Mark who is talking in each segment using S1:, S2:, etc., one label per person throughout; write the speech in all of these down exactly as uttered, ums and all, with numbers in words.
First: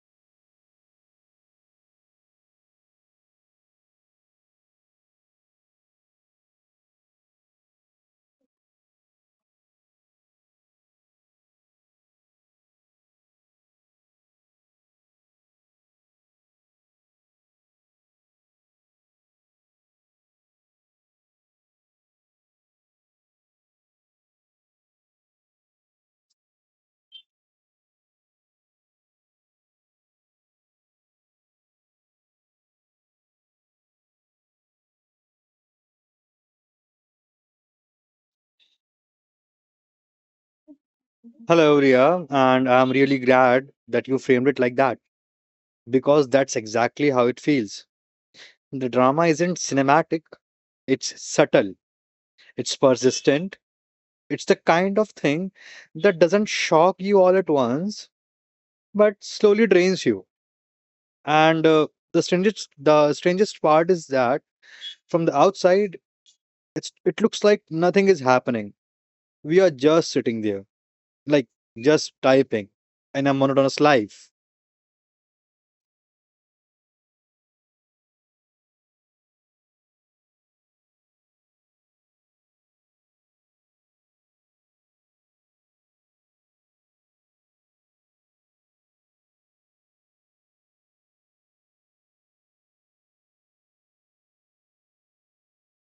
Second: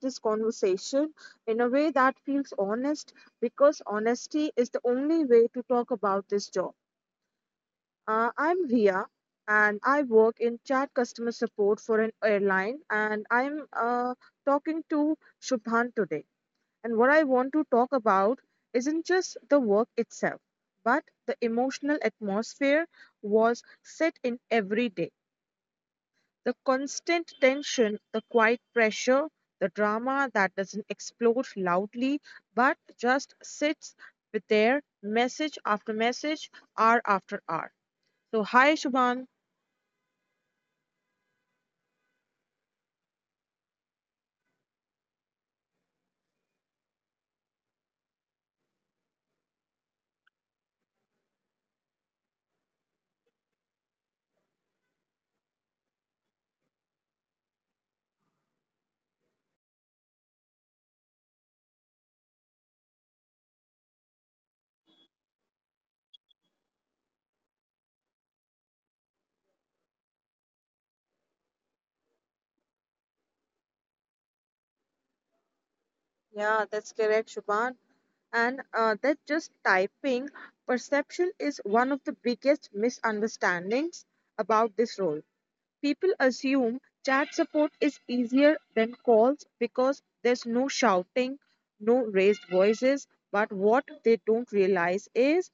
S1: this conversation in a way that feels honest because honesty is the only way to talk about this job. Uh, I'm Ria and I work in chat customer support for an airline, and I'm uh, talking to Shubhan today. And what I want to talk about isn't just the work itself, but the emotional atmosphere was set in every day, the constant tension, the quiet pressure, the drama that doesn't explode loudly but just sits with their message after message, hour after hour. So, hi Shubhan.
S2: Hello, Ria, and I'm really glad that you framed it like that because that's exactly how it feels. The drama isn't cinematic, it's subtle, it's persistent, it's the kind of thing that doesn't shock you all at once but slowly drains you. And uh, The strangest the strangest part is that from the outside it's it looks like nothing is happening. We are just sitting there, like just typing in a monotonous life.
S1: Yeah, that's correct, Shubhan. And uh, that just typing perception is one of the biggest misunderstandings about this role. People assume chat support is easier than calls because there's no shouting, no raised voices. But what they don't realize is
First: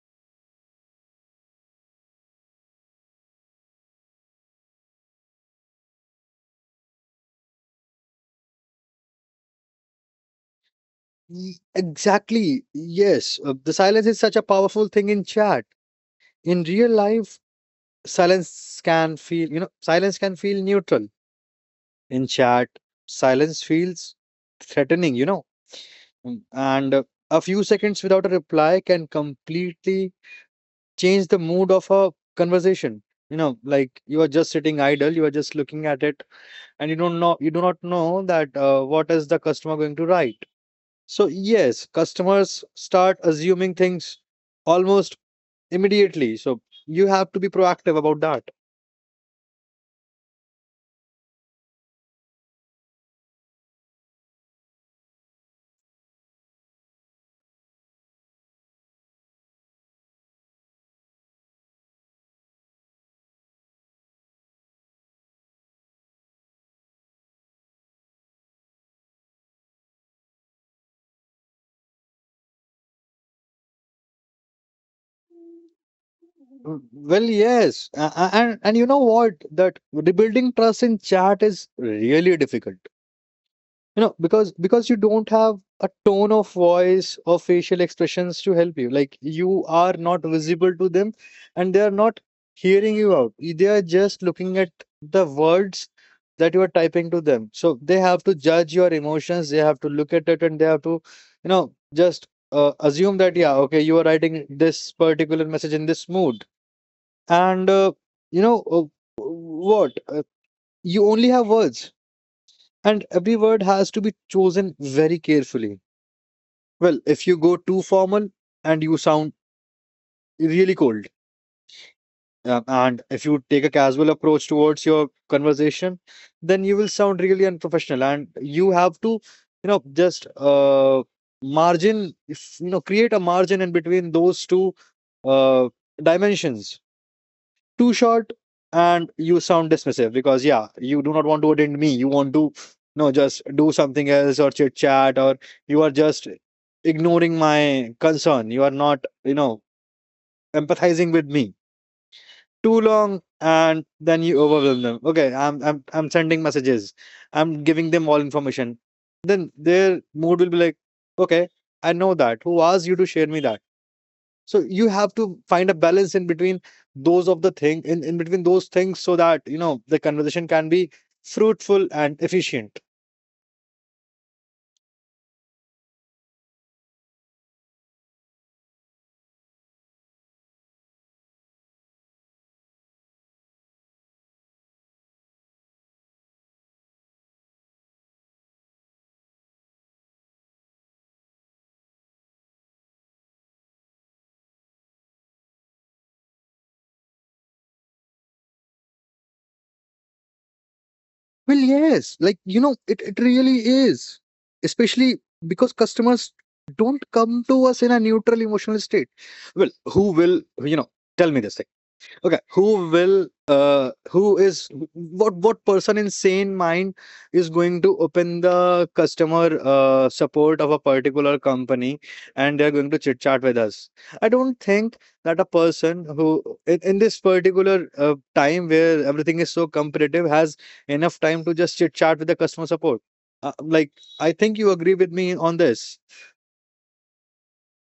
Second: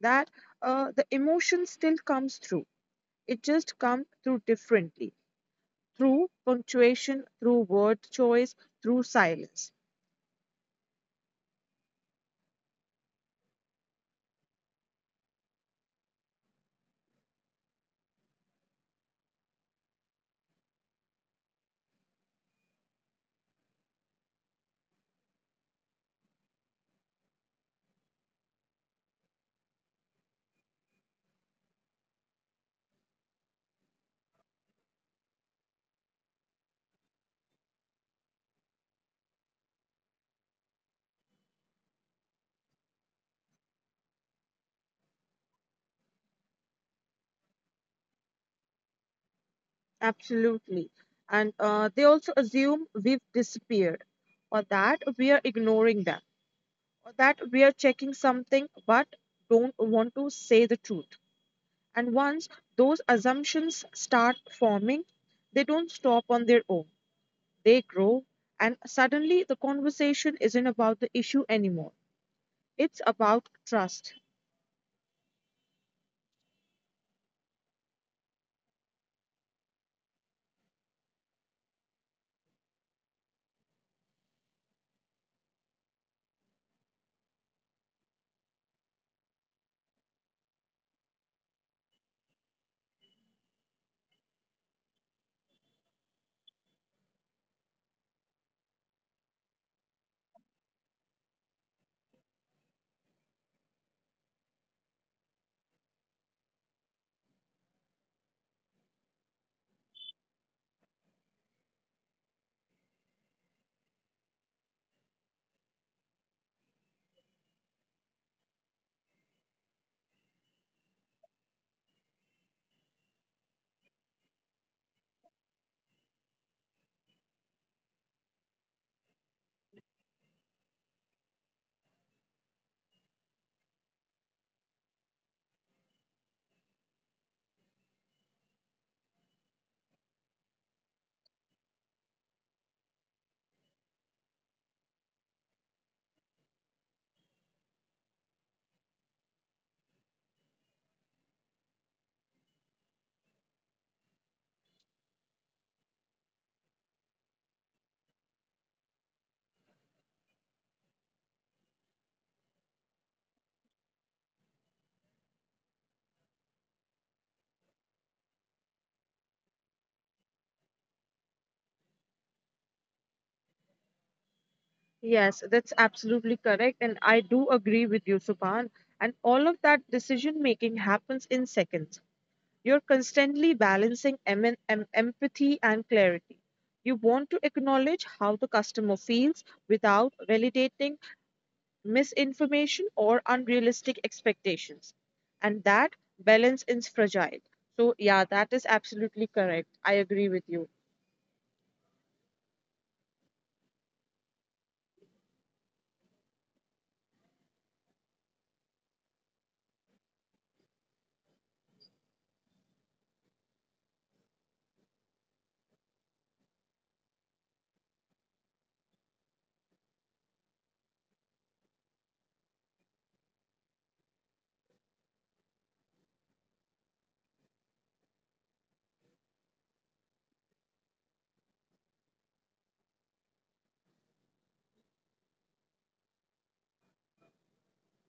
S1: that uh, the emotion still comes through. It just comes through differently through punctuation, through word choice, through silence.
S2: Y- Exactly. Yes. Uh, the silence is such a powerful thing in chat. In real life, silence can feel, you know, silence can feel neutral. In chat, silence feels threatening, you know. Mm. And uh, a few seconds without a reply can completely change the mood of a conversation. You know, like you are just sitting idle, you are just looking at it, and you don't know, you do not know that uh, what is the customer going to write. So yes, customers start assuming things almost immediately. So you have to be proactive about that.
S1: Absolutely. And uh, they also assume we've disappeared or that we are ignoring them or that we are checking something but don't want to say the truth. And once those assumptions start forming, they don't stop on their own. They grow, and suddenly the conversation isn't about the issue anymore. It's about trust.
S2: Mm, Well, yes, a- a- and and you know what? That rebuilding trust in chat is really difficult. You know, because because you don't have a tone of voice or facial expressions to help you. Like you are not visible to them, and they are not hearing you out. They are just looking at the words that you are typing to them. So they have to judge your emotions, they have to look at it, and they have to, you know, just uh, assume that, yeah, okay, you are writing this particular message in this mood. And, uh, you know, uh, what? Uh, you only have words, and every word has to be chosen very carefully. Well, if you go too formal and you sound really cold. Um, and if you take a casual approach towards your conversation, then you will sound really unprofessional. And you have to, you know, just uh, margin, if, you know, create a margin in between those two uh, dimensions. Too short, and you sound dismissive because, yeah, you do not want to attend me. You want to, no, just do something else or chit chat, or you are just ignoring my concern. You are not, you know, empathizing with me too long, and then you overwhelm them. Okay, i'm i'm, I'm sending messages, I'm giving them all information, then their mood will be like, okay, I know that who asked you to share me that. So you have to find a balance in between those of the thing in, in between those things so that you know the conversation can be fruitful and efficient.
S1: Yes, that's absolutely correct. And I do agree with you, Subhan. And all of that decision making happens in seconds. You're constantly balancing em- em- empathy and clarity. You want to acknowledge how the customer feels without validating misinformation or unrealistic expectations, and that balance is fragile. So yeah, that is absolutely correct. I agree with you.
S2: Well, yes, like you know, it, it really is. Especially because customers don't come to us in a neutral emotional state. Well, who will, you know, tell me this? Okay, who will uh who is what what person in sane mind is going to open the customer uh support of a particular company and they're going to chit chat with us? I don't think that a person who in, in this particular uh, time where everything is so competitive has enough time to just chit chat with the customer support. Uh, like I think you agree with me on this.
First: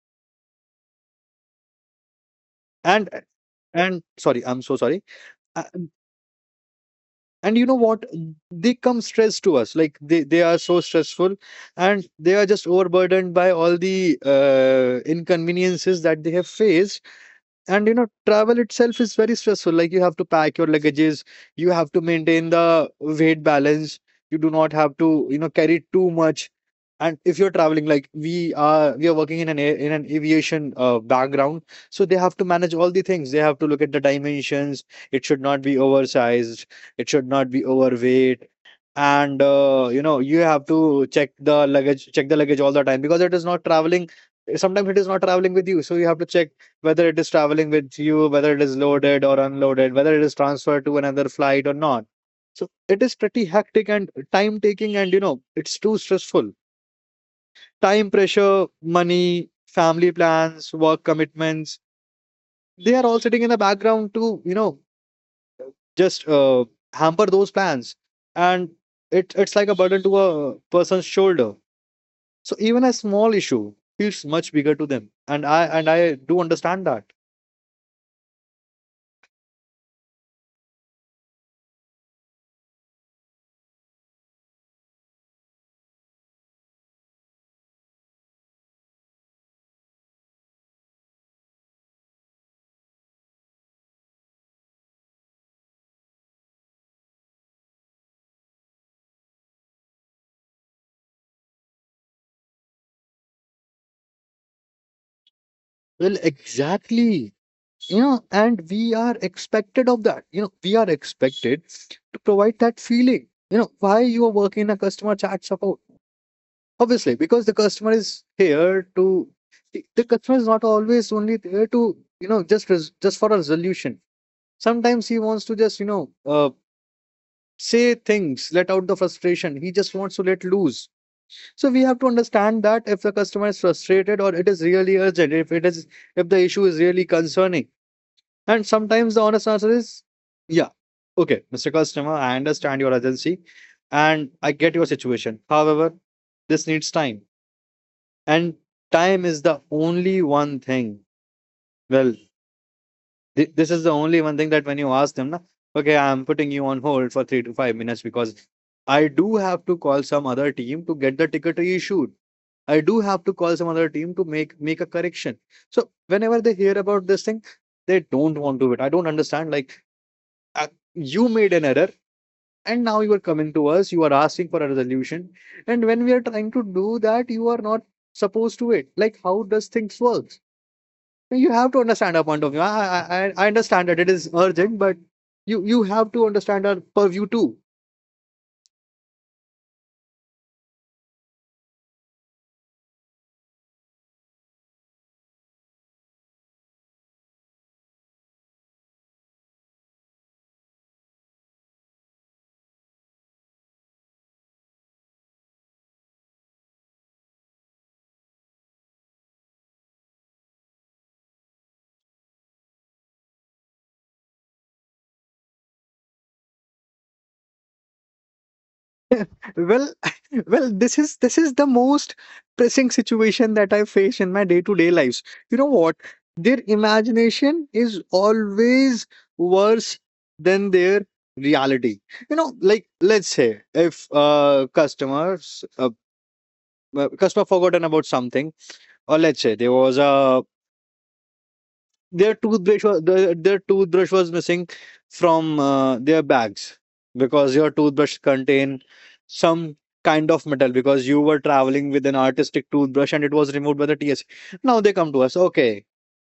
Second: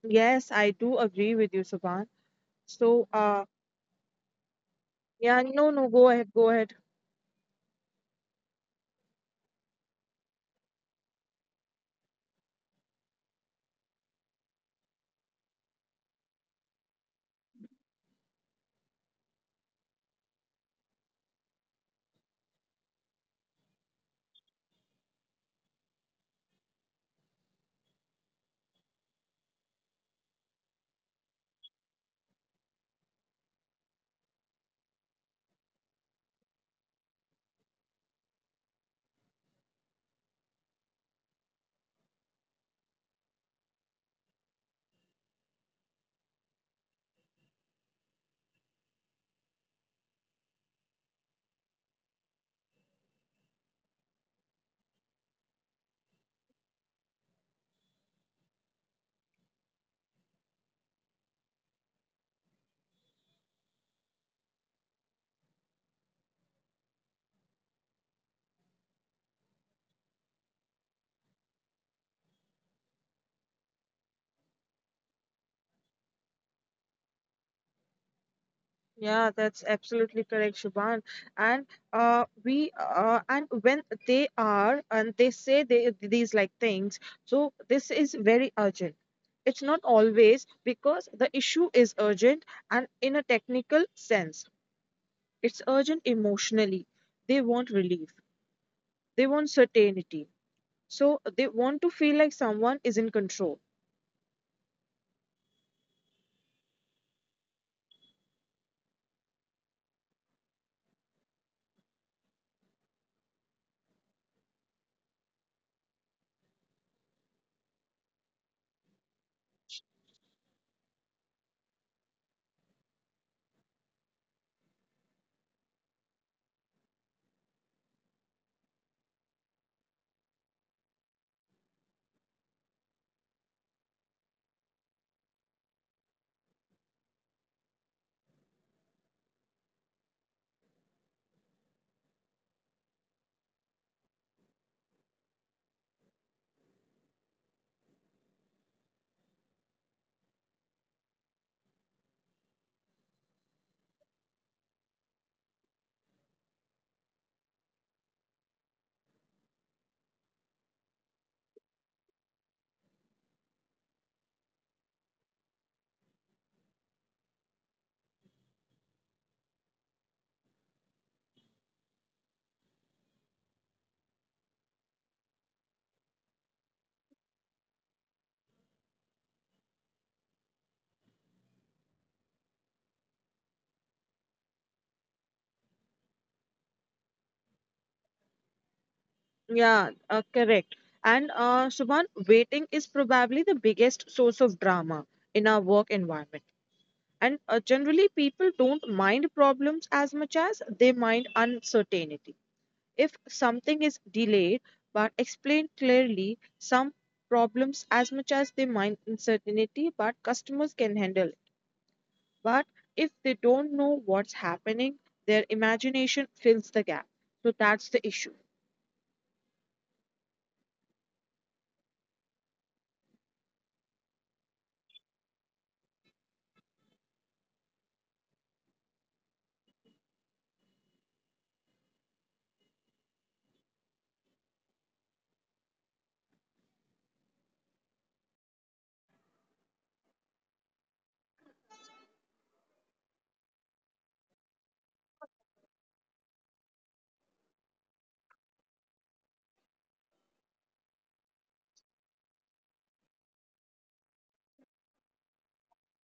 S1: Yes, I do agree with you, Subhan.
S2: And
S1: So uh
S2: and sorry, I'm so sorry.
S1: yeah, no, no, go ahead, go ahead.
S2: And you know what, they come stressed to us, like they, they are so stressful, and they are just overburdened by all the uh, inconveniences that they have faced. And you know travel itself is very stressful, like you have to pack your luggages, you have to maintain the weight balance, you do not have to, you know, carry too much. And if you're traveling, like we are we are working in an a- in an aviation uh, background, so they have to manage all the things, they have to look at the dimensions, it should not be oversized, it should not be overweight. And uh, you know, you have to check the luggage check the luggage all the time, because it is not traveling, sometimes it is not traveling with you, so you have to check whether it is traveling with you, whether it is loaded or unloaded, whether it is transferred to another flight or not. So it is pretty hectic and time taking, and you know it's too stressful. Time pressure, money, family plans, work commitments, they are all sitting in the background to, you know, just uh, hamper those plans. And it, it's like a burden to a person's shoulder, so even a small issue feels much bigger to them, and i and i do understand that.
S1: Yeah, that's absolutely correct, Subhan. And uh we uh and when they are and they say they, these like things, so this is very urgent. It's not always because the issue is urgent and in a technical sense, it's urgent emotionally. They want relief. They want certainty. So they want to feel like someone is in control.
S2: Well, exactly, you know, and we are expected of that, you know, we are expected to provide that feeling. You know, why you are working in a customer chat support? Obviously, because the customer is here to, the the customer is not always only there to, you know, just res- just for a resolution. Sometimes he wants to just, you know, uh, say things, let out the frustration. He just wants to let loose. So we have to understand that if the customer is frustrated or it is really urgent, if it is, if the issue is really concerning. And sometimes the honest answer is, yeah, okay, mister Customer, I understand your urgency and I get your situation. However, this needs time, and time is the only one thing. Well, Thi- This is the only one thing. That when you ask them, na, okay, I'm putting you on hold for three to five minutes because I do have to call some other team to get the ticket reissued. I do have to call some other team to make make a correction. So whenever they hear about this thing, they don't want to do it. I don't understand. Like uh, you made an error, and now you are coming to us. You are asking for a resolution, and when we are trying to do that, you are not supposed to it. Like how does things work? You have to understand our point of view. I, I, I I understand that it is urgent, but you, you have to understand our purview too.
S1: Yeah, uh, correct. And uh, Shubhan, waiting is probably the biggest source of drama in our work environment. And uh, generally, people don't mind problems as much as they mind uncertainty. If something is delayed but explained clearly, some problems as much as they mind uncertainty, but customers can handle. But if they don't know what's happening, their imagination fills the gap. So that's the issue.
S2: Well, well, this is this is the most pressing situation that I face in my day-to-day lives. You know what? Their imagination is always worse than their reality. You know, like let's say if uh customers uh, uh, customer forgotten about something, or let's say there was a their toothbrush was, their, their toothbrush was missing from uh, their bags, because your toothbrush contain some kind of metal, because you were traveling with an artistic toothbrush and it was removed by the T S A. Now they come to us, okay,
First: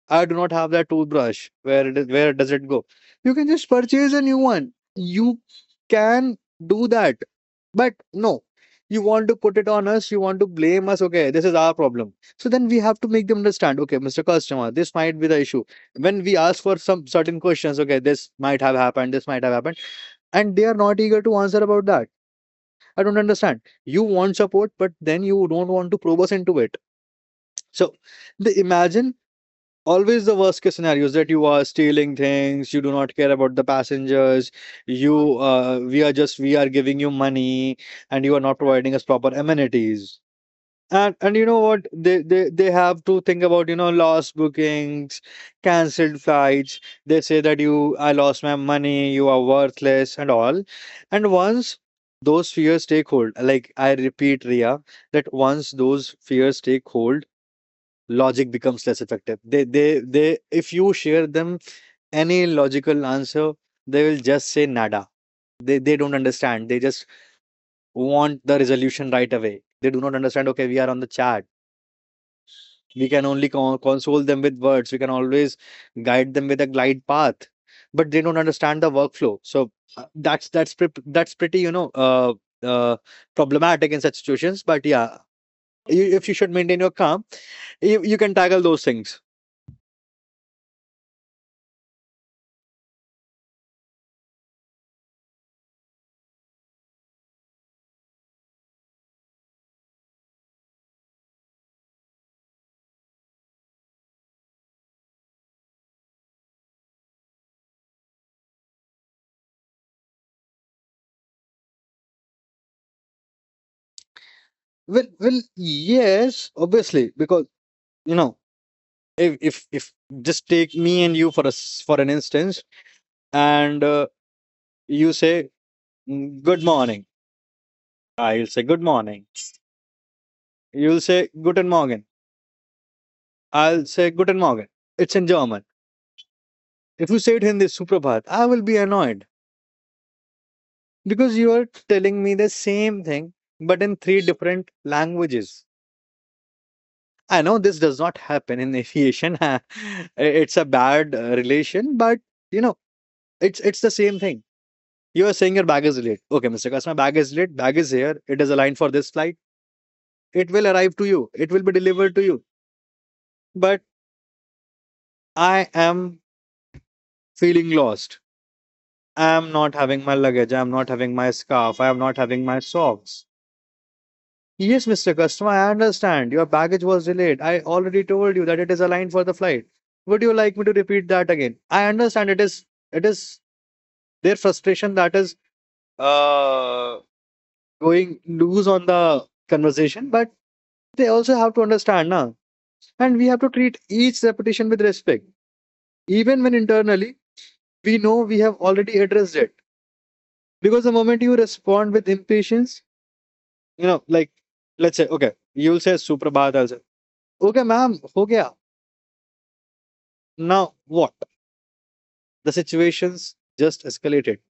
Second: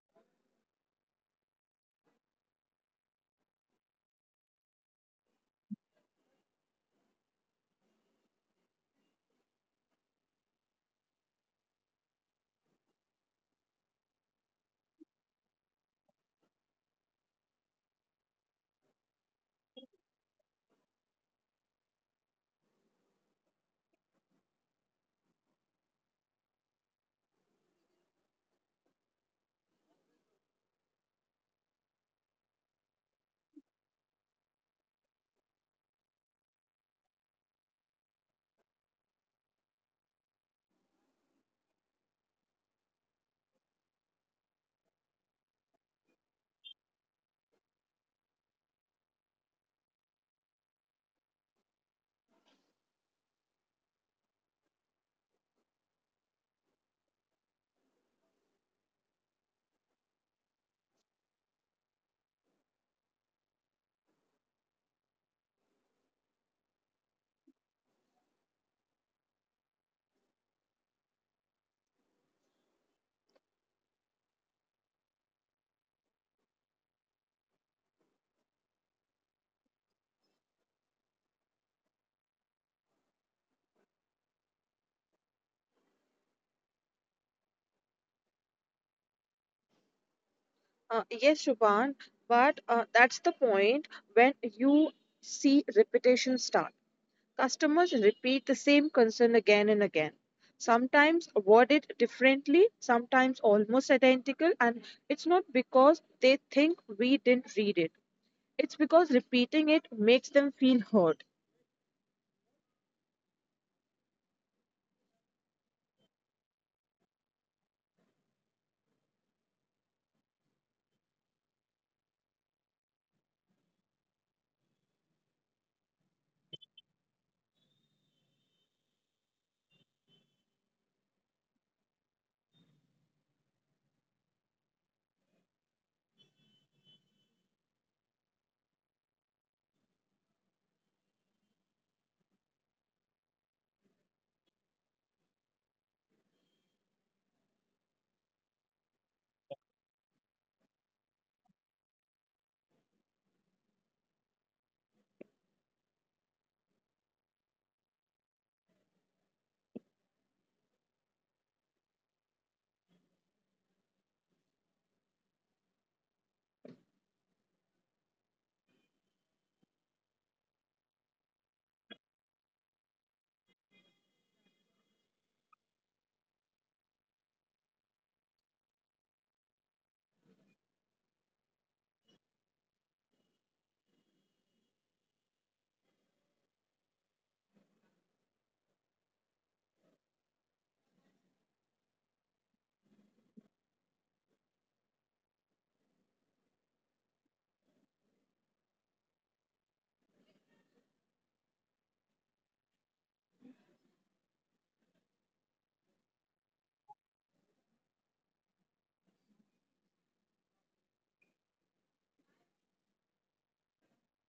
S2: I do not have that toothbrush. Where it is, where does it go? You can just purchase a new one. You can do that. But no, you want to put it on us. You want to blame us. Okay, this is our problem. So then we have to make them understand. Okay, mister Customer, this might be the issue. When we ask for some certain questions, okay, this might have happened. This might have happened, and they are not eager to answer about that. I don't understand. You want support, but then you don't want to probe us into it. So, the imagine always the worst case scenarios, that you are stealing things, you do not care about the passengers, you uh, we are just we are giving you money, and you are not providing us proper amenities. and and you know what, they they, they have to think about, you know, lost bookings, cancelled flights. They say that, you, I lost my money, you are worthless and all. And once those fears take hold, like I repeat, Ria, that once those fears take hold, logic becomes less effective. They they they if you share them any logical answer, they will just say nada. They they don't understand. They just want the resolution right away. They do not understand. Okay, we are on the chat. We can only con- console them with words. We can always guide them with a glide path, but they don't understand the workflow. So uh, that's that's pre- that's pretty, you know, uh, uh, problematic in such situations. But yeah, you, if you should maintain your calm, you, you can tackle those things.
S1: Uh, yes, Shubhan, but uh, that's the point when you see repetition start. Customers repeat the same concern again and again. Sometimes worded differently, sometimes almost identical, and it's not because they think we didn't read it. It's because repeating it makes them feel heard.
S2: Well, well, yes, obviously, because you know, if if if just take me and you for us for an instance, and uh, you say, "Mm, good morning," I'll say good morning. You'll say guten Morgen. I'll say guten Morgen. It's in German. If you say it in the Suprabhat, I will be annoyed because you are telling me the same thing but in three different languages. I know this does not happen in aviation. It's a bad uh, relation, but you know, it's it's the same thing. You are saying your bag is late. Okay, mister Customer, bag is late. Bag is here. It is aligned for this flight. It will arrive to you. It will be delivered to you. But I am feeling lost. I am not having my luggage. I am not having my scarf. I am not having my socks. Yes, Mister Customer, I understand. Your baggage was delayed. I already told you that it is aligned for the flight. Would you like me to repeat that again? I understand it is it is their frustration that is uh going loose on the conversation, but they also have to understand now. And we have to treat each repetition with respect, even when internally we know we have already addressed it. Because the moment you respond with impatience, you know, like, let's say, okay, you'll say Suprabhat as well. Okay, ma'am, ho gaya. Now what? The situation's just escalated.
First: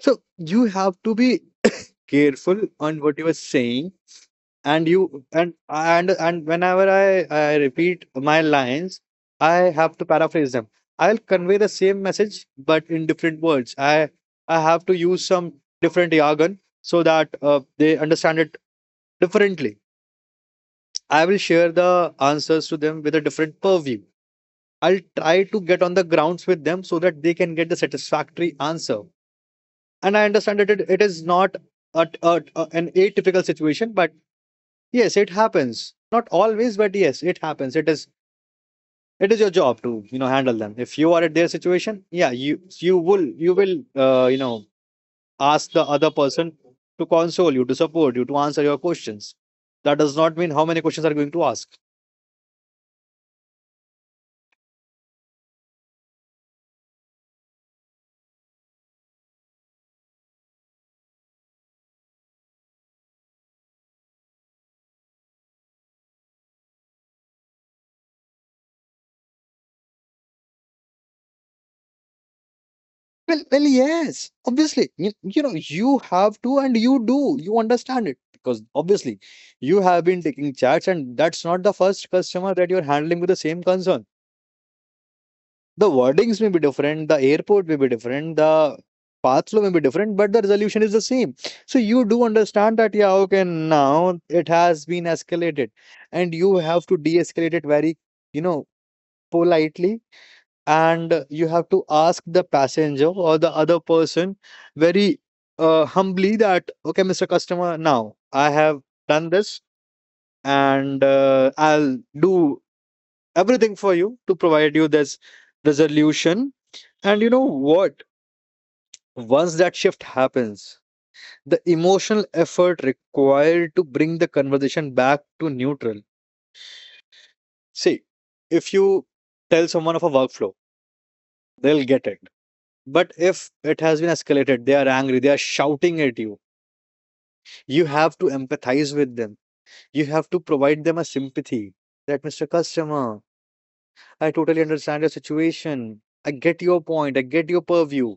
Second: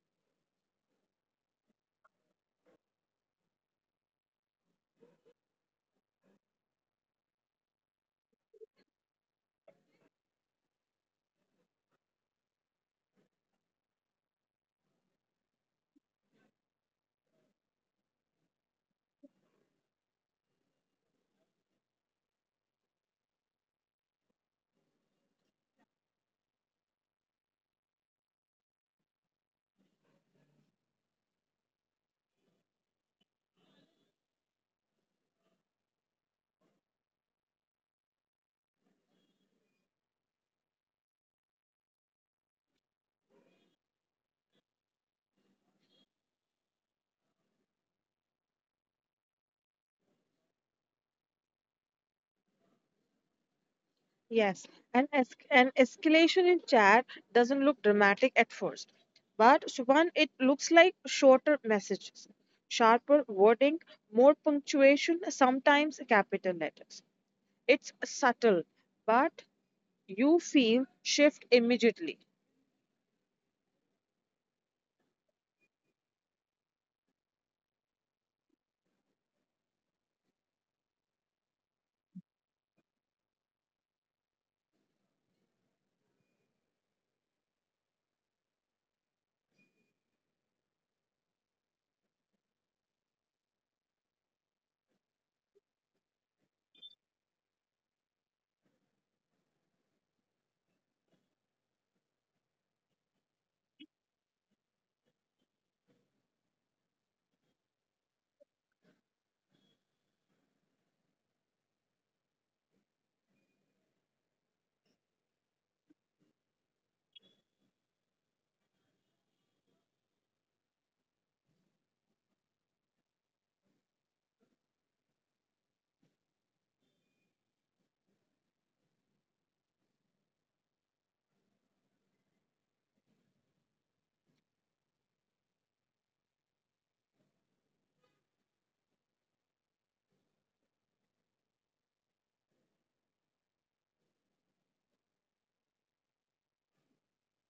S2: So you have to be careful on what you are saying, and you and and and whenever I, I repeat my lines, I have to paraphrase them. I'll convey the same message, but in different words, i i have to use some different jargon so that uh, they understand it differently. I will share the answers to them with a different purview. I'll try to get on the grounds with them so that they can get the satisfactory answer. And I understand that it, it is not a, a, a- an atypical situation, but yes, it happens. Not always, but yes, it happens. It is it is your job to, you know, handle them. If you are at their situation, yeah, you you will you will uh, you know, ask the other person to console you, to support you, to answer your questions. That does not mean how many questions are going to ask.
S1: Yes, and es- an escalation in chat doesn't look dramatic at first, but Shubhan, it looks like shorter messages, sharper wording, more punctuation, sometimes capital letters. It's subtle, but you feel shift immediately.
S2: Well, well, yes, obviously. You, you know, you have to, and you do. You understand it because obviously you have been taking chats, and that's not the first customer that you're handling with the same concern. The wordings may be different, the airport may be different, the path flow may be different, but the resolution is the same. So you do understand that, yeah, okay, now it has been escalated, and you have to de-escalate it very, you know, politely, and you have to ask the passenger or the other person very uh, humbly that, okay, Mister Customer, now I have done this, and uh, I'll do everything for you to provide you this resolution. And you know what? Once that shift happens, the emotional effort required to bring the conversation back to neutral. See, if you tell someone of a workflow, they'll get it. But if it has been escalated, they are angry, they are shouting at you, you have to empathize with them. You have to provide them a sympathy that, Mister Customer, I totally understand your situation. I get your point, I get your purview,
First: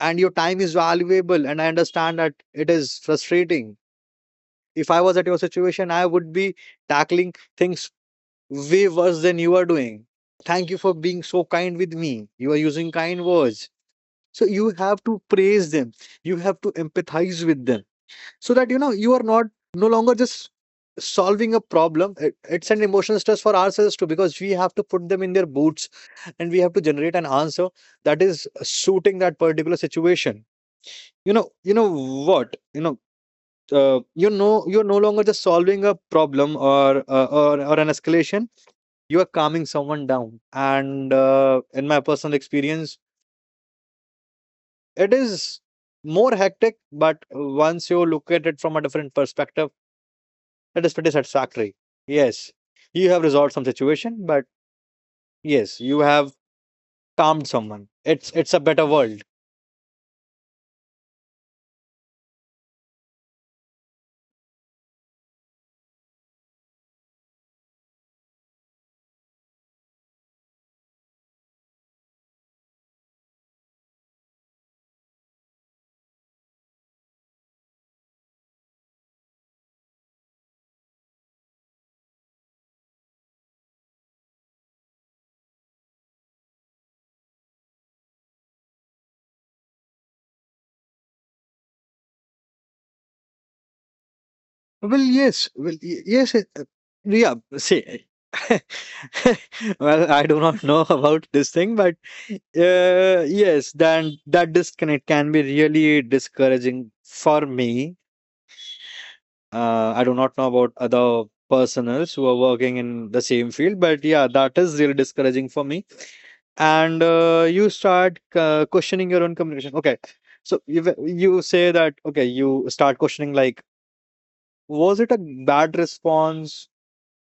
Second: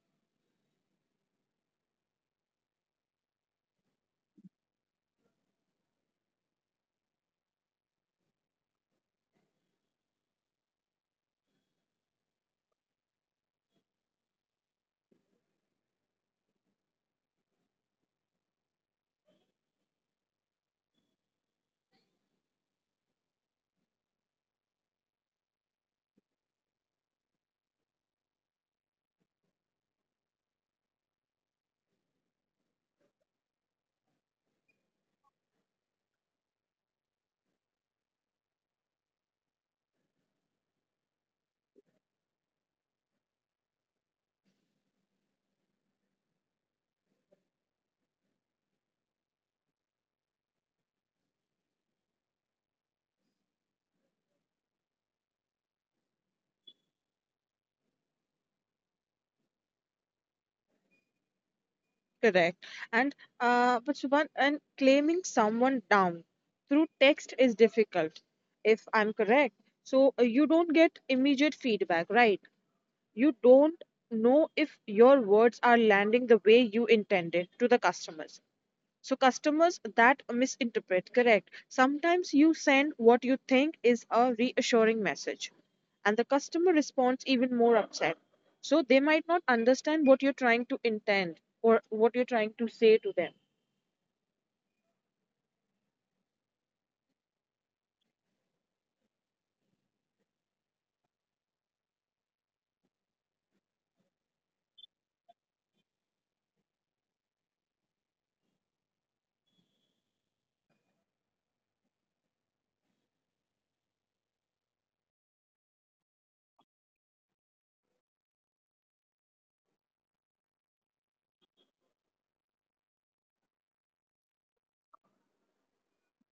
S2: and your time is valuable, and I understand that it is frustrating. If I was at your situation, I would be tackling things way worse than you are doing. Thank you for being so kind with me. You are using kind words. So you have to praise them. You have to empathize with them so that, you know, you are not no longer just solving a problem. It- It's an emotional stress for ourselves too, because we have to put them in their boots and we have to generate an answer that is suiting that particular situation. You know, you know what? You know uh, you know you're no longer just solving a problem or uh, or or an escalation. You are calming someone down, and uh, in my personal experience, it is more hectic. But once you look at it from a different perspective, it is pretty satisfactory. Yes, you have resolved some situation, but yes, you have calmed someone. It's it's a better world.
S1: Correct. And uh, but Shubhan, and claiming someone down through text is difficult, if I'm correct. So uh, you don't get immediate feedback, right? You don't know if your words are landing the way you intended to the customers, so customers that misinterpret, correct? Sometimes you send what you think is a reassuring message, and the customer responds even more upset. So they might not understand what you're trying to intend or what you're trying to say to them.
S2: Well, yes. Well, y- yes. it- uh, Yeah. See, well, I do not know about this thing, but uh, yes, then that disconnect can be really discouraging for me. Uh, I do not know about other personals who are working in the same field, but yeah, that is really discouraging for me. And uh, you start uh, questioning your own communication. Okay, so you you say that, okay, you start questioning, like, was it a bad response?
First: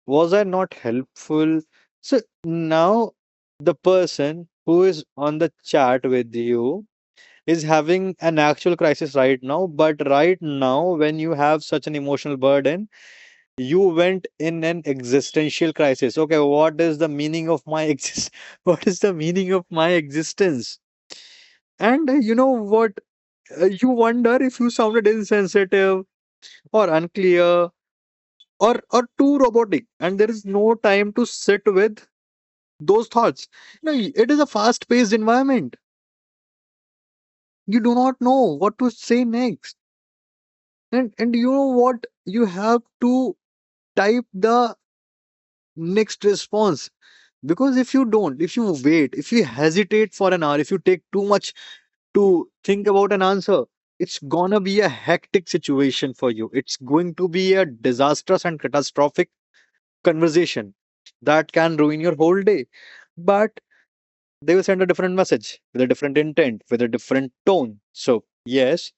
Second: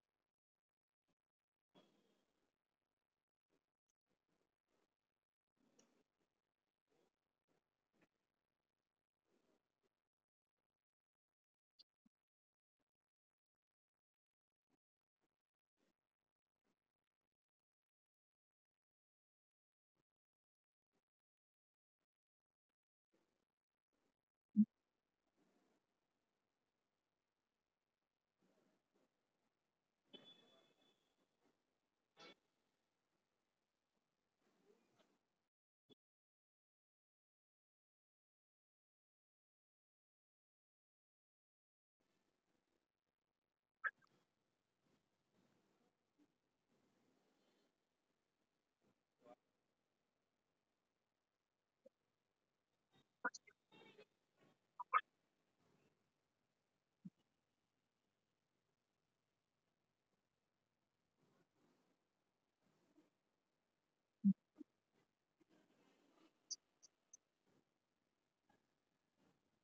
S2: Was I not helpful? So now, the person who is on the chat with you is having an actual crisis right now. But right now, when you have such an emotional burden, you went in an existential crisis. Okay, what is the meaning of my exist? What is the meaning of my existence? And uh, you know what? Uh, you wonder if you sounded insensitive or unclear or or too robotic, and there is no time to sit with those thoughts. You know, it is a fast-paced environment. You do not know what to say next, and and you know what you have to type the next response, because if you don't, if you wait, if you hesitate for an hour, if you take too much to think about an answer, it's gonna be a hectic situation for you. It's going to be a disastrous and catastrophic conversation that can ruin your whole day. But they will send a different message with a different intent, with a different tone. So yes,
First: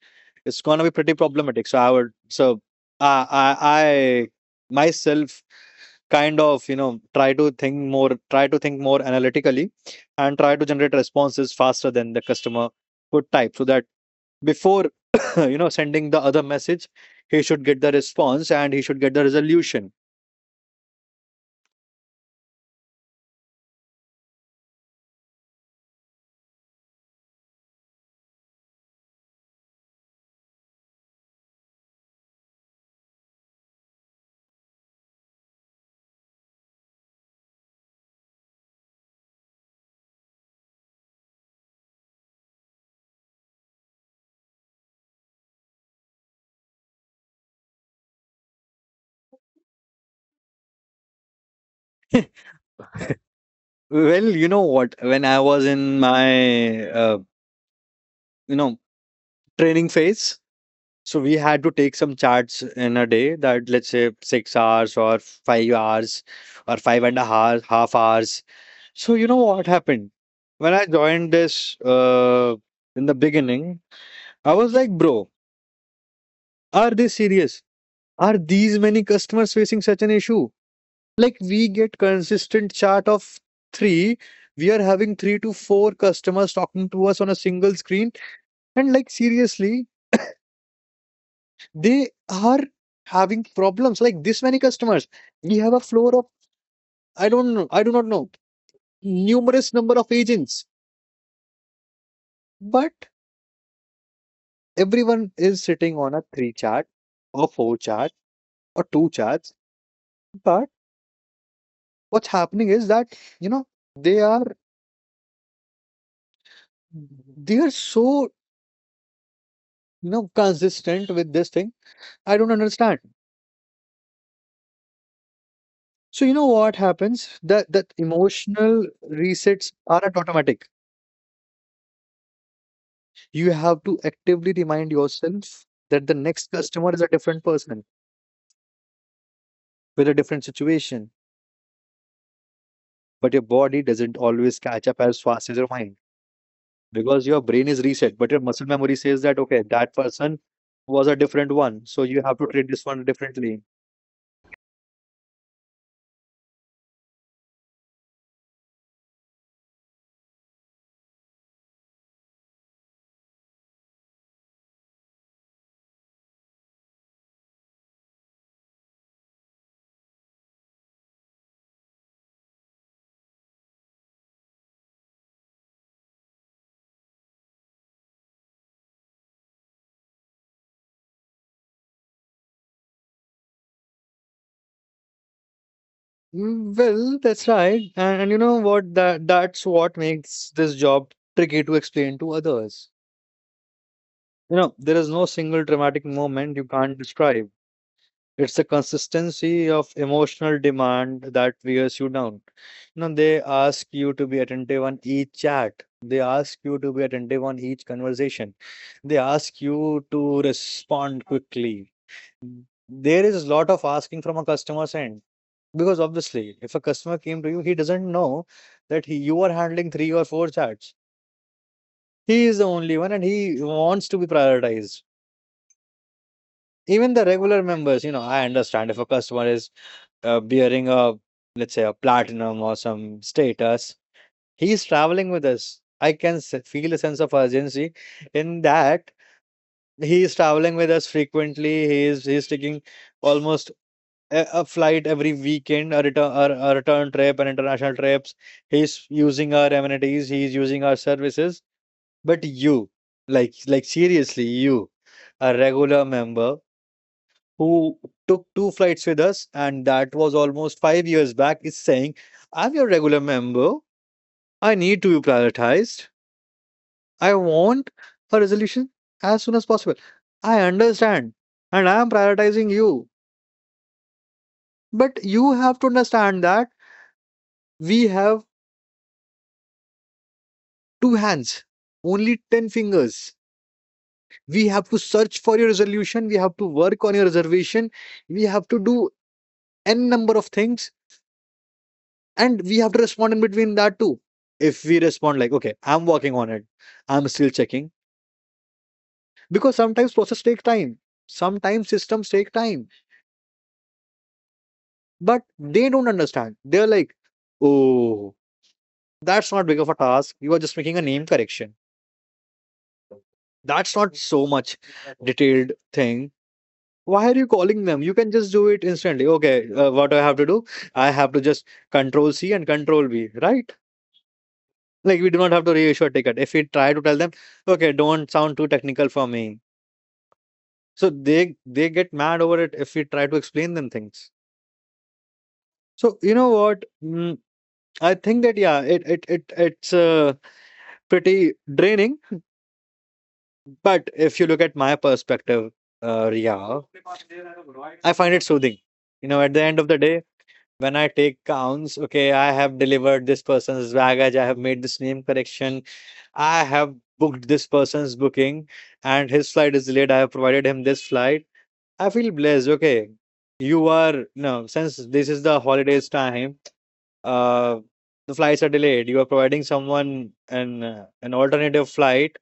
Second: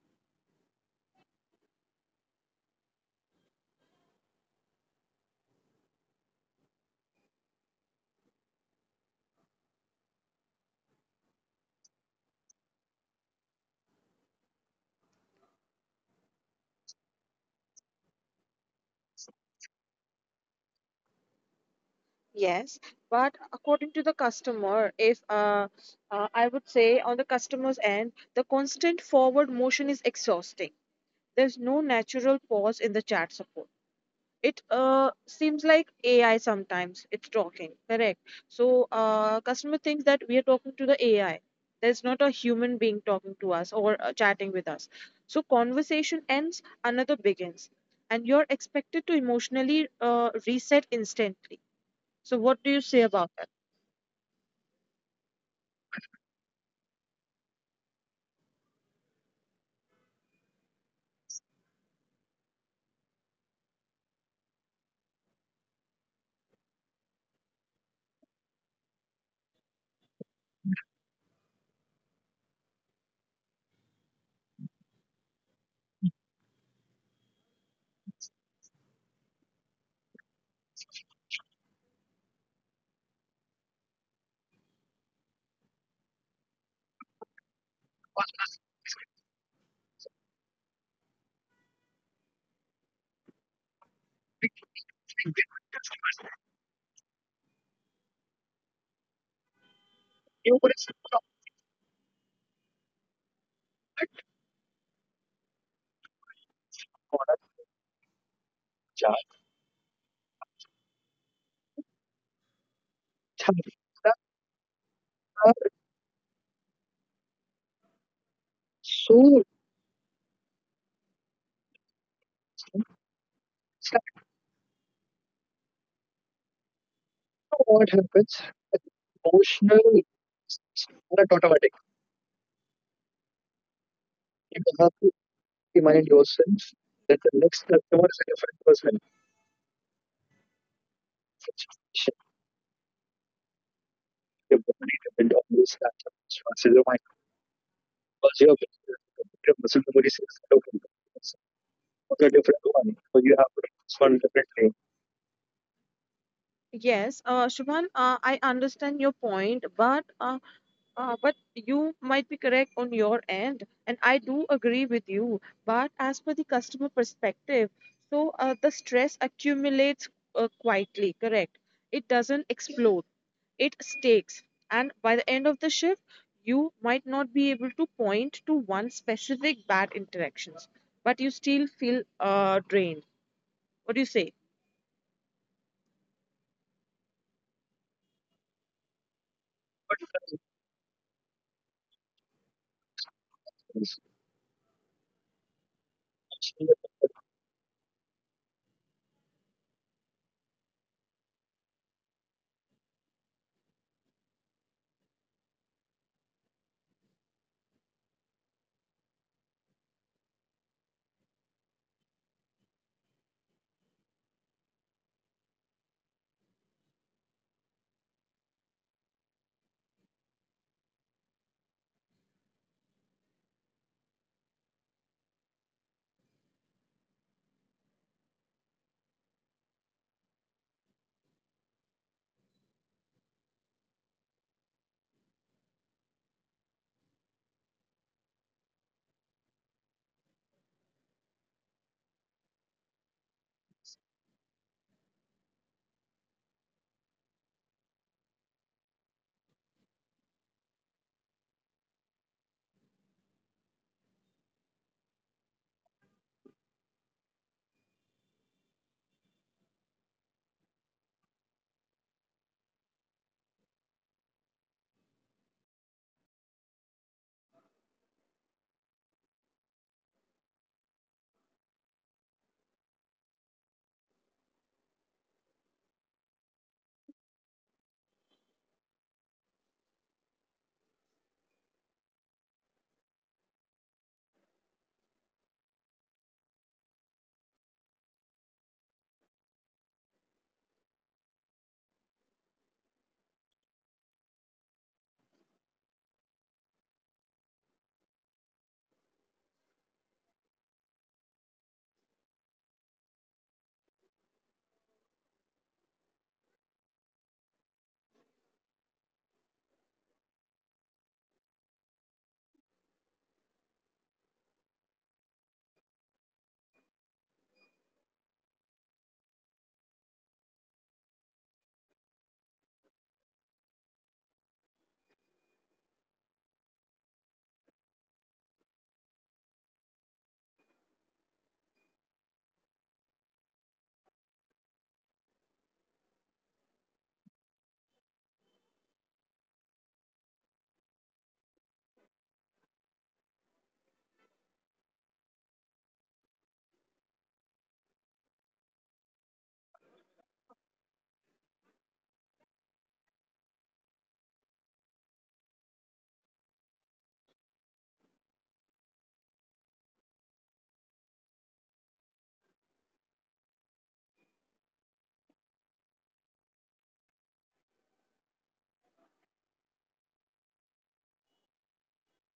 S2: it's gonna be pretty problematic. So I would so I I, I myself kind of you know try to think more, try to think more analytically, and try to generate responses faster than the customer would type, so that before you know sending the other message, he should get the response and he should get the resolution.
S1: Yes, but according to the customer, if uh, uh, I would say, on the customer's end, the constant forward motion is exhausting. There's no natural pause in the chat support. It uh, seems like A I sometimes it's talking, correct? So uh, customer thinks that we are talking to the A I. There's not a human being talking to us or uh, chatting with us. So conversation ends, another begins, and you're expected to emotionally uh, reset instantly. So what do you say about that?
S2: Well, you know what, when I was in my uh, you know training phase, so we had to take some charts in a day, that, let's say, six hours or five hours, or five and a half half hours. So you know what happened? When I joined this uh in the beginning, I was like, bro, are they serious? Are these many customers facing such an issue? Like, we get consistent chart of three. We are having three to four customers talking to us on a single screen. And like, seriously, they are having problems. Like this many customers? We have a floor of, i don't know I do not know, numerous number of agents. But everyone is sitting on a three chart or four chart or two charts. But what's happening is that, you know, they are they are so, you know consistent with this thing. I don't understand.
S1: So
S2: So you know what happens,
S1: know
S2: that
S1: what
S2: that
S1: happens?
S2: emotional resets
S1: Emotional
S2: are not
S1: is
S2: automatic.
S1: not automatic.
S2: You have to actively
S1: You
S2: remind
S1: have to
S2: yourself that
S1: remind
S2: the next
S1: yourself
S2: customer is a
S1: that the
S2: different
S1: next
S2: person
S1: customer is a different person.
S2: with a different situation.
S1: Such a situation,
S2: But your body doesn't
S1: your
S2: always catch
S1: body
S2: up as
S1: depends on
S2: fast as your
S1: this
S2: mind,
S1: responses of my,
S2: because your brain is reset, but
S1: because
S2: your
S1: your
S2: muscle memory says that,
S1: your
S2: okay,
S1: muscle
S2: that
S1: memory says
S2: person
S1: hello.
S2: was a different one. So
S1: A
S2: you have to
S1: different
S2: treat this
S1: one,
S2: one
S1: so you have to
S2: differently.
S1: respond differently. Yes, uh, Shubhan, uh, I understand your point, but uh, Uh, but you might be correct on your end, and I do agree with you. But as per the customer perspective, so uh, the stress accumulates uh, quietly, correct? It doesn't explode, it stakes. And by the end of the shift, you might not be able to point to one specific bad interactions, but you still feel uh, drained. What do you say?
S2: Mm, well, that's right. And, and you know what? That that's what makes this job tricky to explain to others. You know, there is no single dramatic moment you can't describe. It's the consistency of emotional demand that wears you down. You know, they ask you to be attentive on each chat. They ask you to be attentive on each conversation. They ask you to respond quickly. There is a lot of asking from a customer's end, because obviously, if a customer came to you, he doesn't know that he, you are handling three or four chats. He is the only one and he wants to be prioritized. Even the regular members, you know, I understand if a customer is uh, bearing a, let's say, a platinum or some status. He is traveling with us. I can s- feel a sense of urgency in that. He is traveling with us frequently. He is he is taking almost a, a flight every weekend, a return, a, a return trip, and international trips. He's using our amenities, he's using our services. But you like like seriously, you, a regular member who took two flights with us, and that was almost five years back, is saying, I'm your regular member. I need to be prioritized. I want a resolution as soon as possible. I understand, and I am prioritizing you. But you have to understand that we have two hands, only ten fingers. We have to search for your resolution. We have to work on your reservation. We have to do n number of things, and we have to respond in between that too. If we respond like, okay, I'm working on it, I'm still checking, because sometimes process take time, sometimes systems take time. But they don't understand. They're like, oh, that's not big of a task, you are just making a name correction, that's not so much detailed thing, why are you calling them, you can just do it instantly. Okay, uh, what do I have to do? I have to just control C and control V, right? Like we do not have to reissue a ticket. If we try to tell them, okay, don't sound too technical for me. So they they get mad over it if we try to explain them things. So you know what? Mm, I think that, yeah, it it it it's uh, pretty draining. But if you look at my perspective, uh, yeah, I find it soothing. You know, at the end of the day, when I take counts, okay, I have delivered this person's baggage, I have made this name correction, I have booked this person's booking, and his flight is delayed, I have provided him this flight. I feel blessed. Okay, you are no since this is the holidays time. Uh, the flights are delayed. You are providing someone an uh, an alternative flight.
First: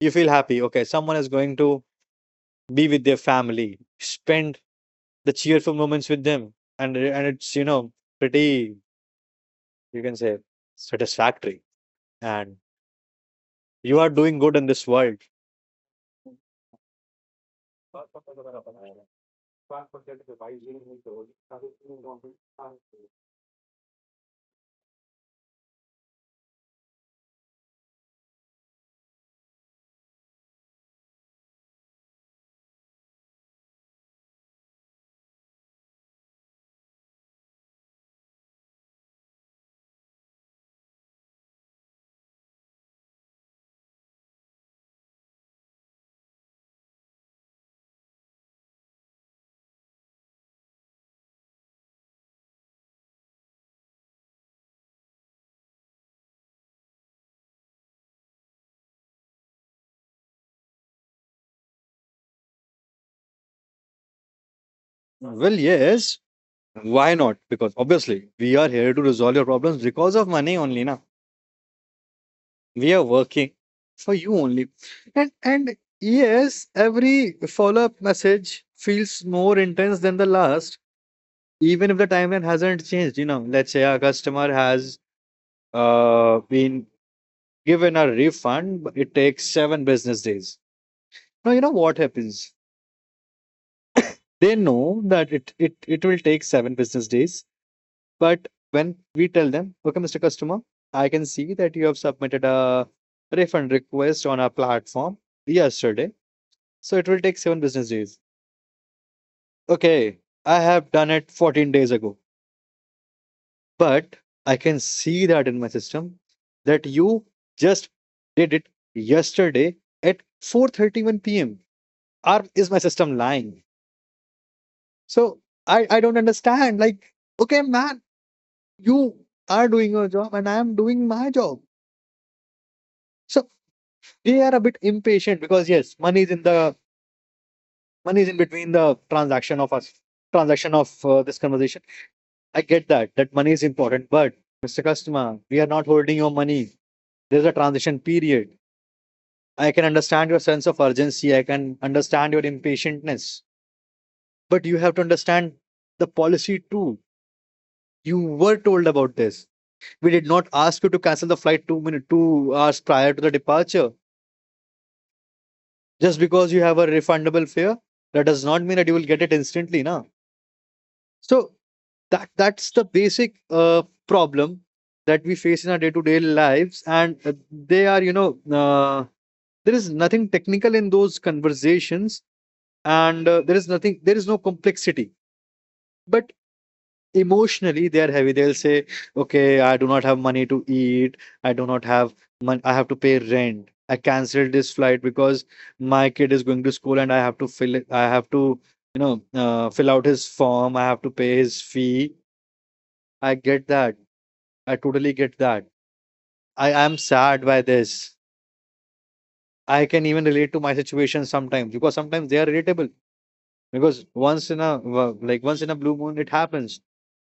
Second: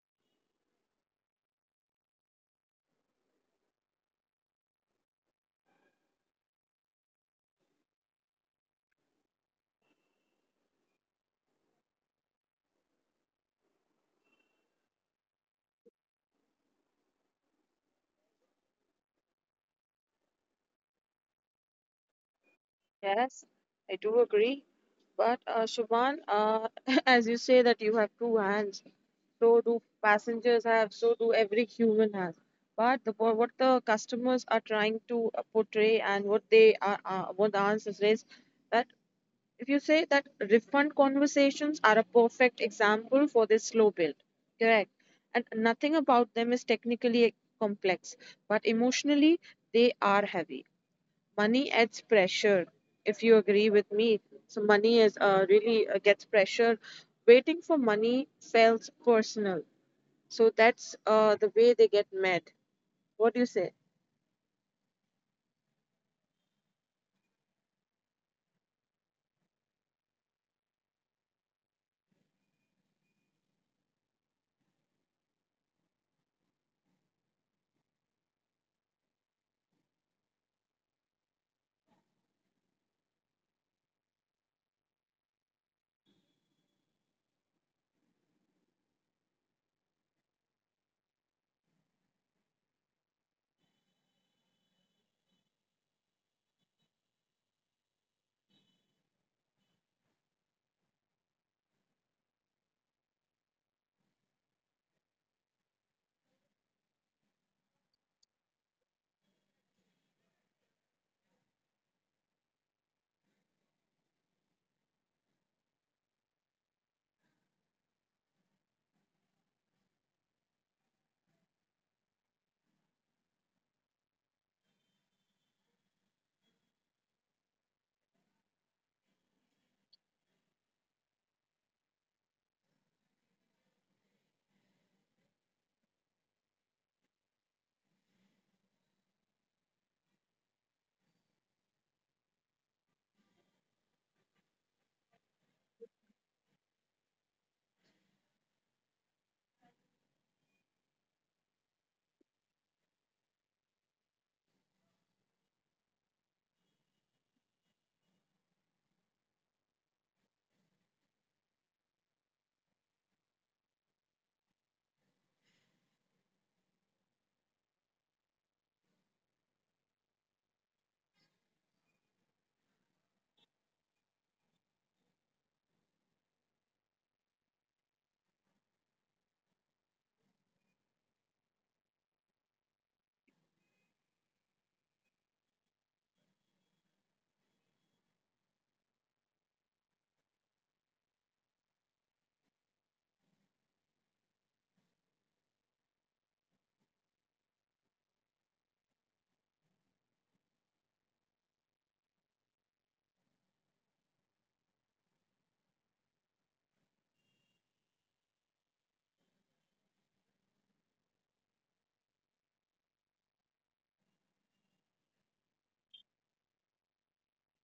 S2: You feel happy. Okay, someone is going to be with their family, spend the cheerful moments with them, and and it's you know pretty, you can say, satisfactory. And you are doing good in this world.
S1: Yes, I do agree. But uh, Shubhan, uh, as you say that you have two hands, so do passengers have, so do every human has. But the, what what the customers are trying to uh, portray and what they are, uh, what the answers is, that if you say that refund conversations are a perfect example for this slow build, correct? And nothing about them is technically complex, but emotionally they are heavy. Money adds pressure, if you agree with me. So money is uh, really uh, gets pressure. Waiting for money feels personal. So that's uh, the way they get mad. What do you say?
S2: Well, yes. Why not? Because obviously, we are here to resolve your problems because of money only, na. We are working for you only. And and yes, every follow-up message feels more intense than the last, even if the timeline hasn't changed. You know, let's say a customer has uh been given a refund, but it takes seven business days. Now you know what happens. They know that it it, it will take seven business days. But when we tell them, okay, Mister Customer, I can see that you have submitted a refund request on our platform yesterday. So it will take seven business days. Okay, I have done it fourteen days ago, but I can see that in my system that you just did it yesterday at four thirty-one p m. Or is my system lying? So I, I don't understand. Like, okay, man, you are doing your job and I am doing my job. So we are a bit impatient, because yes, money is in the money is in between the transaction of us, transaction of uh, this conversation. I get that that money is important, but Mr. Customer, we are not holding your money. There's a transition period. I can understand your sense of urgency, I can understand your impatientness, but you have to understand the policy too. You were told about this. We did not ask you to cancel the flight 2 minute two hours prior to the departure. Just because you have a refundable fare, that does not mean that you will get it instantly, na. So that that's the basic uh, problem that we face in our day-to-day lives, and uh, they are, you know, uh, there is nothing technical in those conversations, and uh, there is nothing, there is no complexity. But emotionally, they are heavy. They'll say, "Okay, I do not have money to eat. I do not have money. I have to pay rent. I canceled this flight because my kid is going to school, and I have to fill it. I have to." You know, uh, fill out his form. I have to pay his fee. I get that. I totally get that. I am sad by this. I can even relate to my situation sometimes because sometimes they are relatable. Because once in a well, like once in a blue moon, it happens,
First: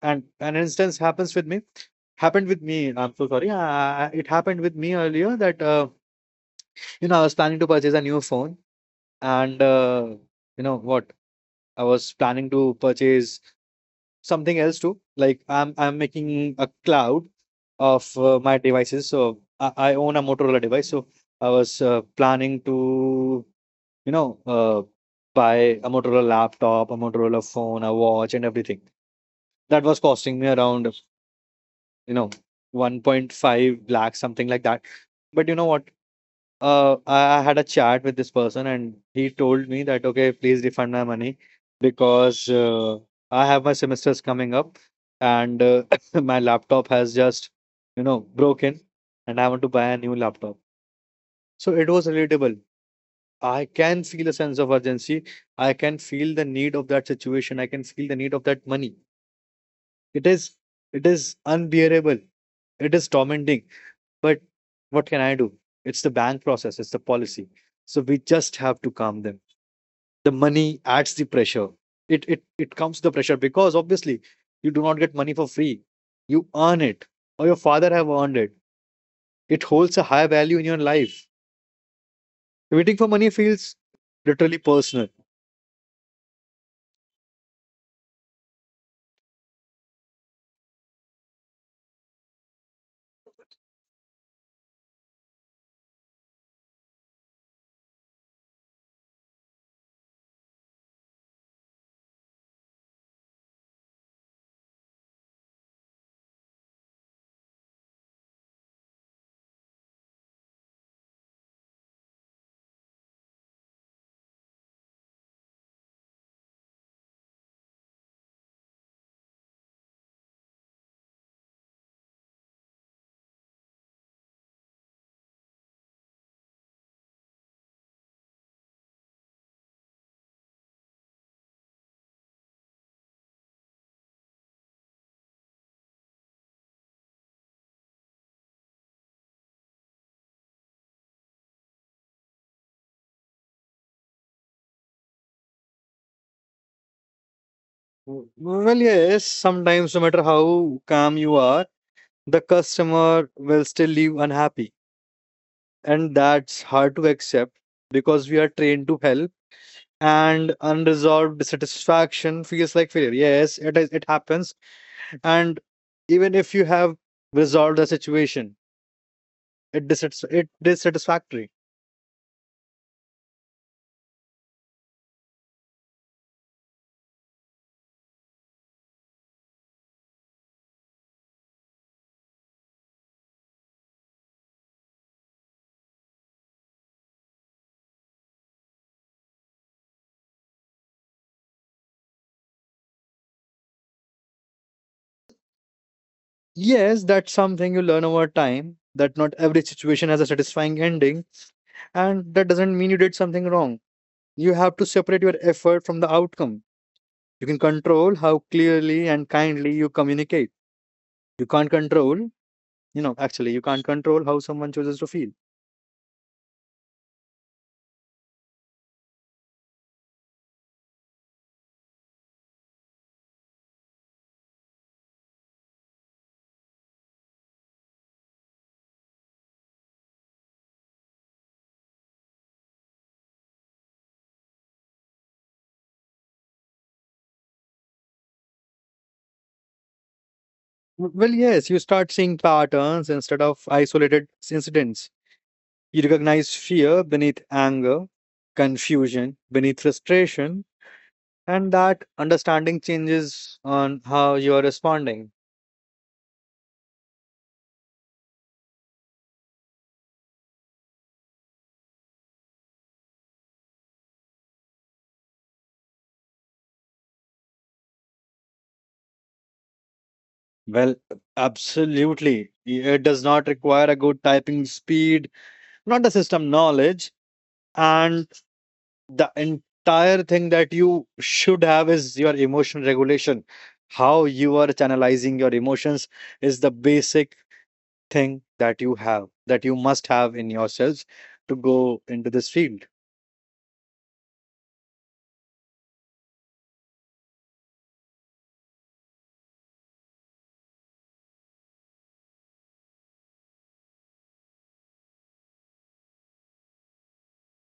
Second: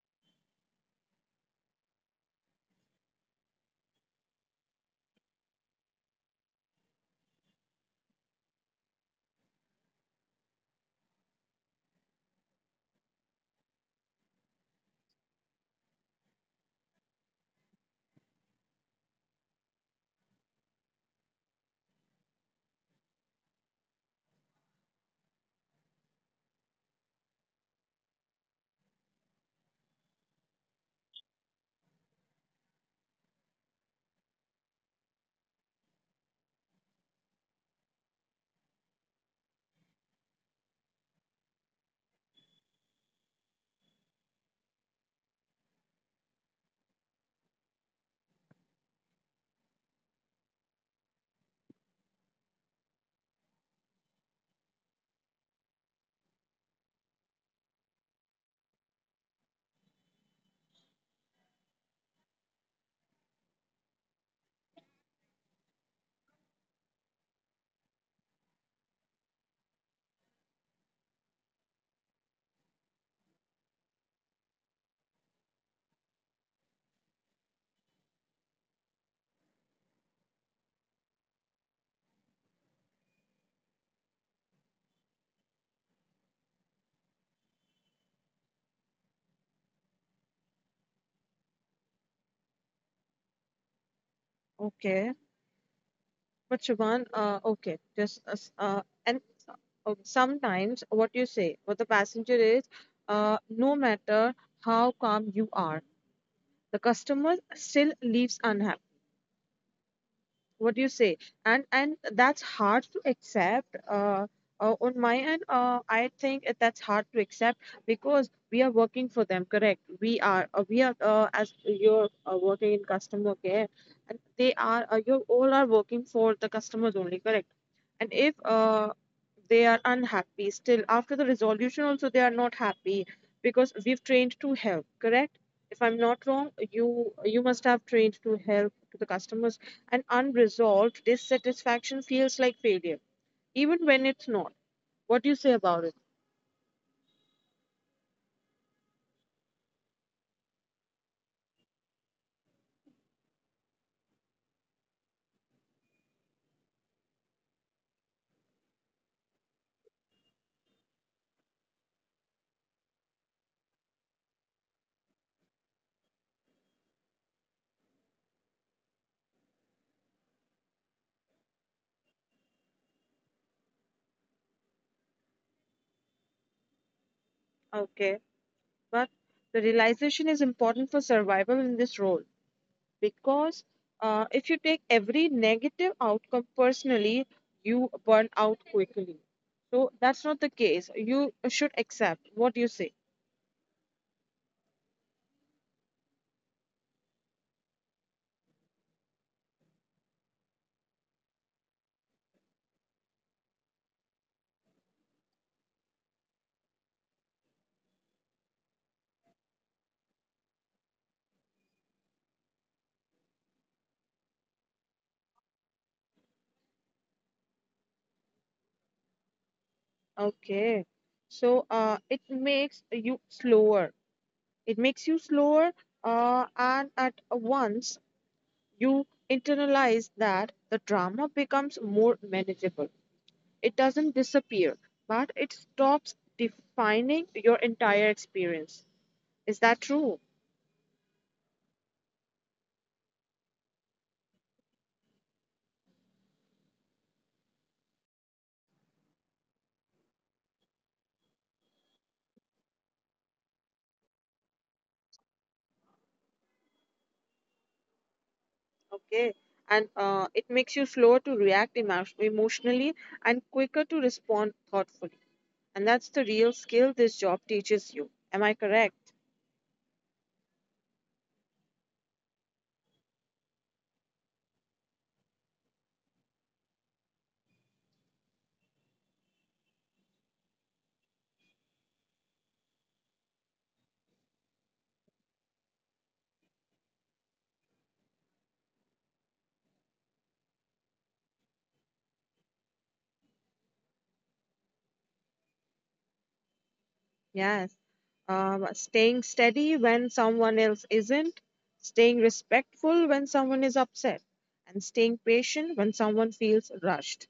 S2: and an instance happens with me. Happened with me. I'm so sorry. Uh, it happened with me earlier that uh, you know, I was planning to purchase a new phone, and uh, you know what? I was planning to purchase something else too. Like I'm I'm making a cloud of uh, my devices. So I, I own a Motorola device. So I was uh, planning to, you know, uh, buy a Motorola laptop, a Motorola phone, a watch, and everything. That was costing me around, you know, one point five lakh, something like that. But you know what? Uh, I I had a chat with this person, and he told me that, okay, please refund my money because uh, I have my semesters coming up, and uh, my laptop has just, you know, broken, and I want to buy a new laptop. So it was relatable. I can feel a sense of urgency. I can feel the need of that situation. I can feel the need of that money. It is, it is unbearable. It is tormenting. But what can I do? It's the bank process, it's the policy. So we just have to calm them. The money adds the pressure. It it it comes the pressure because obviously you do not get money for free. You earn it, or your father have earned it. It holds a high value in your life. Waiting for money feels literally personal.
S1: Okay, but Shubhan, uh, okay just uh, s- uh, and uh, sometimes what you say what the passenger is uh, no matter how calm you are, the customer still leaves unhappy. What do you say? And and that's hard to accept, uh, uh, on my end, uh, I think it- that's hard to accept, because we are working for them, correct? We are uh, we are uh, As you're uh, working in customer care, and they are uh, you all are working for the customers only, correct? And if uh, they are unhappy, still after the resolution also they are not happy, because we've trained to help, correct? If I'm not wrong, you you must have trained to help to the customers. And unresolved dissatisfaction feels like failure, even when it's not. What do you say about it?
S2: Well, yes, sometimes no matter how calm you are, the customer will still leave unhappy. And that's hard to accept because we are trained to help and unresolved dissatisfaction feels like failure. Yes, it is. It happens, and even if you have resolved the situation, it dissats- it dissatisfactory.
S1: Okay, but the realization is important for survival in this role, because uh, if you take every negative outcome personally, you burn out quickly. So that's not the case. You should accept, what do you say.
S2: Yes, that's something you learn over time. That not every situation has a satisfying ending, and that doesn't mean you did something wrong. You have to separate your effort from the outcome. You can control how clearly and kindly you communicate. You can't control, you know, actually, you can't control how someone chooses to feel.
S1: Okay, so uh, it makes you slower. It makes you slower, uh, and at once you internalize that the drama becomes more manageable. It doesn't disappear, but it stops defining your entire experience. Is that true?
S2: Well, yes, you start seeing patterns instead of isolated incidents. You recognize fear beneath anger, confusion beneath frustration, and that understanding changes on how you are responding.
S1: Okay. And uh, it makes you slower to react emo- emotionally and quicker to respond thoughtfully. And that's the real skill this job teaches you. Am I correct?
S2: Well, absolutely. It does not require a good typing speed, not a system knowledge. And the entire thing that you should have is your emotion regulation. How you are channelizing your emotions is the basic thing that you have, that you must have in yourselves, to go into this field.
S1: Yes. Um, staying steady when someone else isn't, staying respectful when someone is upset, and staying patient when someone feels rushed,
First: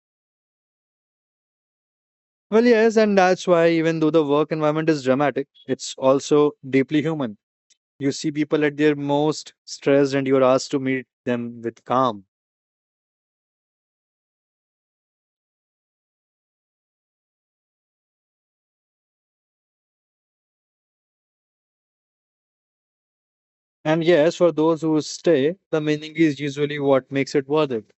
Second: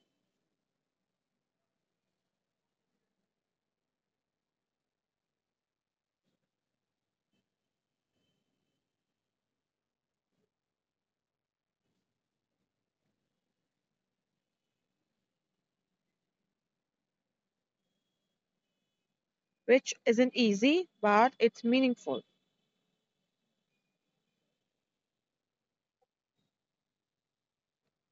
S2: Well, yes, and that's why even though the work environment is dramatic, it's also deeply human. You see people at their most stressed, and you're asked to meet them with calm.
S1: which isn't easy, but it's meaningful.
S2: And yes, for those who stay, the meaning is usually what makes it worth it.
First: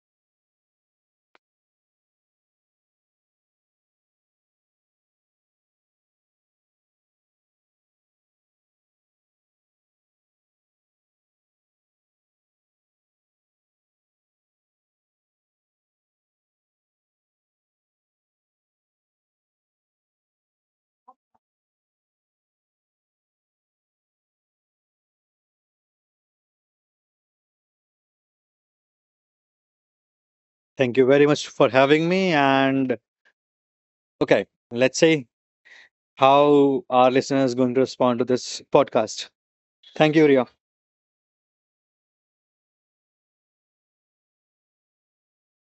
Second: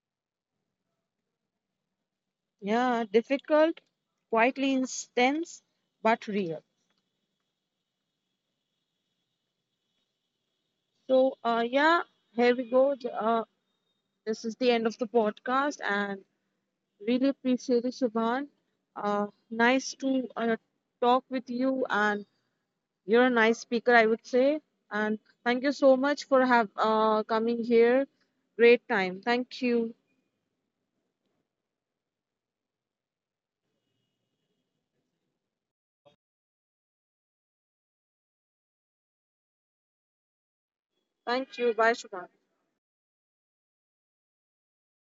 S1: Yeah, difficult, quietly intense, but real. So, uh, yeah, here we go. The- Uh, this is the end of the podcast, and really appreciate it, Shubhan. Uh, nice to uh, talk with you. And you're a nice speaker, I would say. And thank you so much for have uh, coming here. Great time. Thank you.
S2: Thank you very much for having me. And okay, let's see how our listeners going to respond to this podcast. Thank you, Ria.
S1: Thank you. Bye, Shubham.